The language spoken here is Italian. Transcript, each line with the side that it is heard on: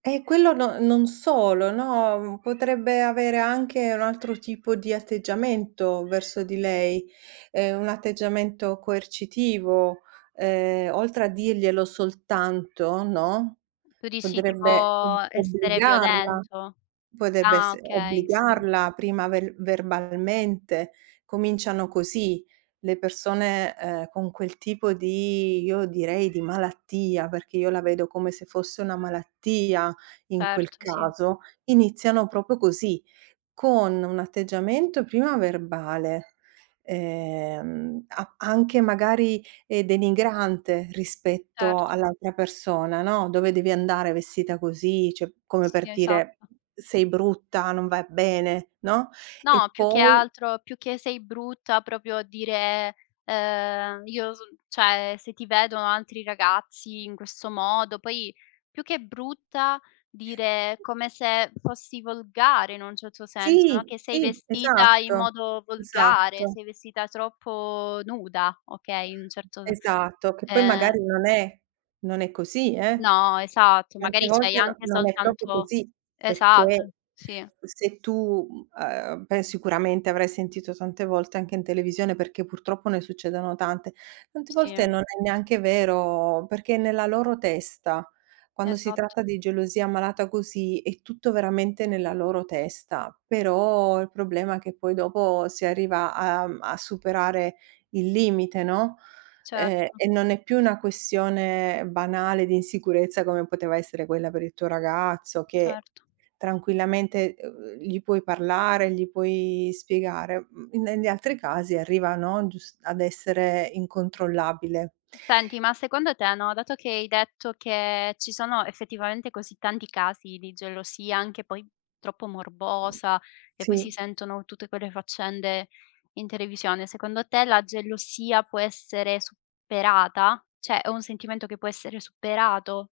right: Eh, quello no non solo, no, mhmm, potrebbe avere anche un altro tipo di atteggiamento verso di lei, ehm, un atteggiamento coercitivo. Ehm, oltre a dirglielo soltanto, no,
left: Tu dici tipo,
right: potrebbe o
left: essere
right: obbligarla,
left: violento?
right: potrebbe
left: Ah,
right: esse
left: okay, sì.
right: obbligarla prima ver verbalmente. Cominciano così le persone, ehm, con quel tipo di io direi di malattia, perché io la vedo come se fosse una malattia in quel
left: Certo, sì.
right: caso, iniziano proprio così, con un atteggiamento prima verbale, ehm, a anche magari, ehm, denigrante rispetto
left: Certo.
right: all'altra persona, no. "Dove devi andare vestita così?" Cioè, come
left: Sì,
right: per dire:
left: esatto.
right: "Sei brutta, non vai bene", no; e
left: No, più che
right: poi
left: altro, più che sei brutta, proprio dire, ehm: "Io so l" cioè, "se ti vedono altri ragazzi in questo modo" poi più che brutta dire come se fossi volgare in un certo senso, no,
right: Sì!
left: che sei
right: Sì,
left: vestita in
right: esatto,
left: modo volgare,
right: esatto.
left: sei vestita troppo nuda, okay. In un certo d
right: Esatto, che poi
left: ehm
right: magari non è non è così, eh.
left: No, esatto.
right: Tante
left: Magari c'hai
right: volte
left: anche
right: no non è proprio
left: soltanto
right: così,
left: esatto,
right: perché
left: sì.
right: se tu, mhmm, ehm, pen sicuramente avrai sentito tante volte anche in televisione, perché purtroppo ne succedono tante. Tante volte
left: Sì.
right: non è neanche vero, perché è nella loro testa. Quando si
left: Esatto.
right: tratta di gelosia malata così è tutto veramente nella loro testa. Però il problema è che poi dopo si arriva a a m a superare il limite, no, ehm,
left: Certo.
right: e non è più una questione banale di insicurezza come poteva essere quella per il tuo ragazzo, che
left: Certo.
right: tranquillamente, uh uhm, gli puoi parlare, gli puoi spiegare. Mhmm, negli altri casi arriva, no, gius ad essere incontrollabile.
left: Senti, ma secondo te, no, dato che hai detto che ci sono effettivamente così tanti casi di gelosia, anche poi troppo morbosa, e poi si
right: Sì.
left: sentono tutte quelle faccende in televisione, secondo te la gelosia può essere superata? Cioè, è un sentimento che può essere superato?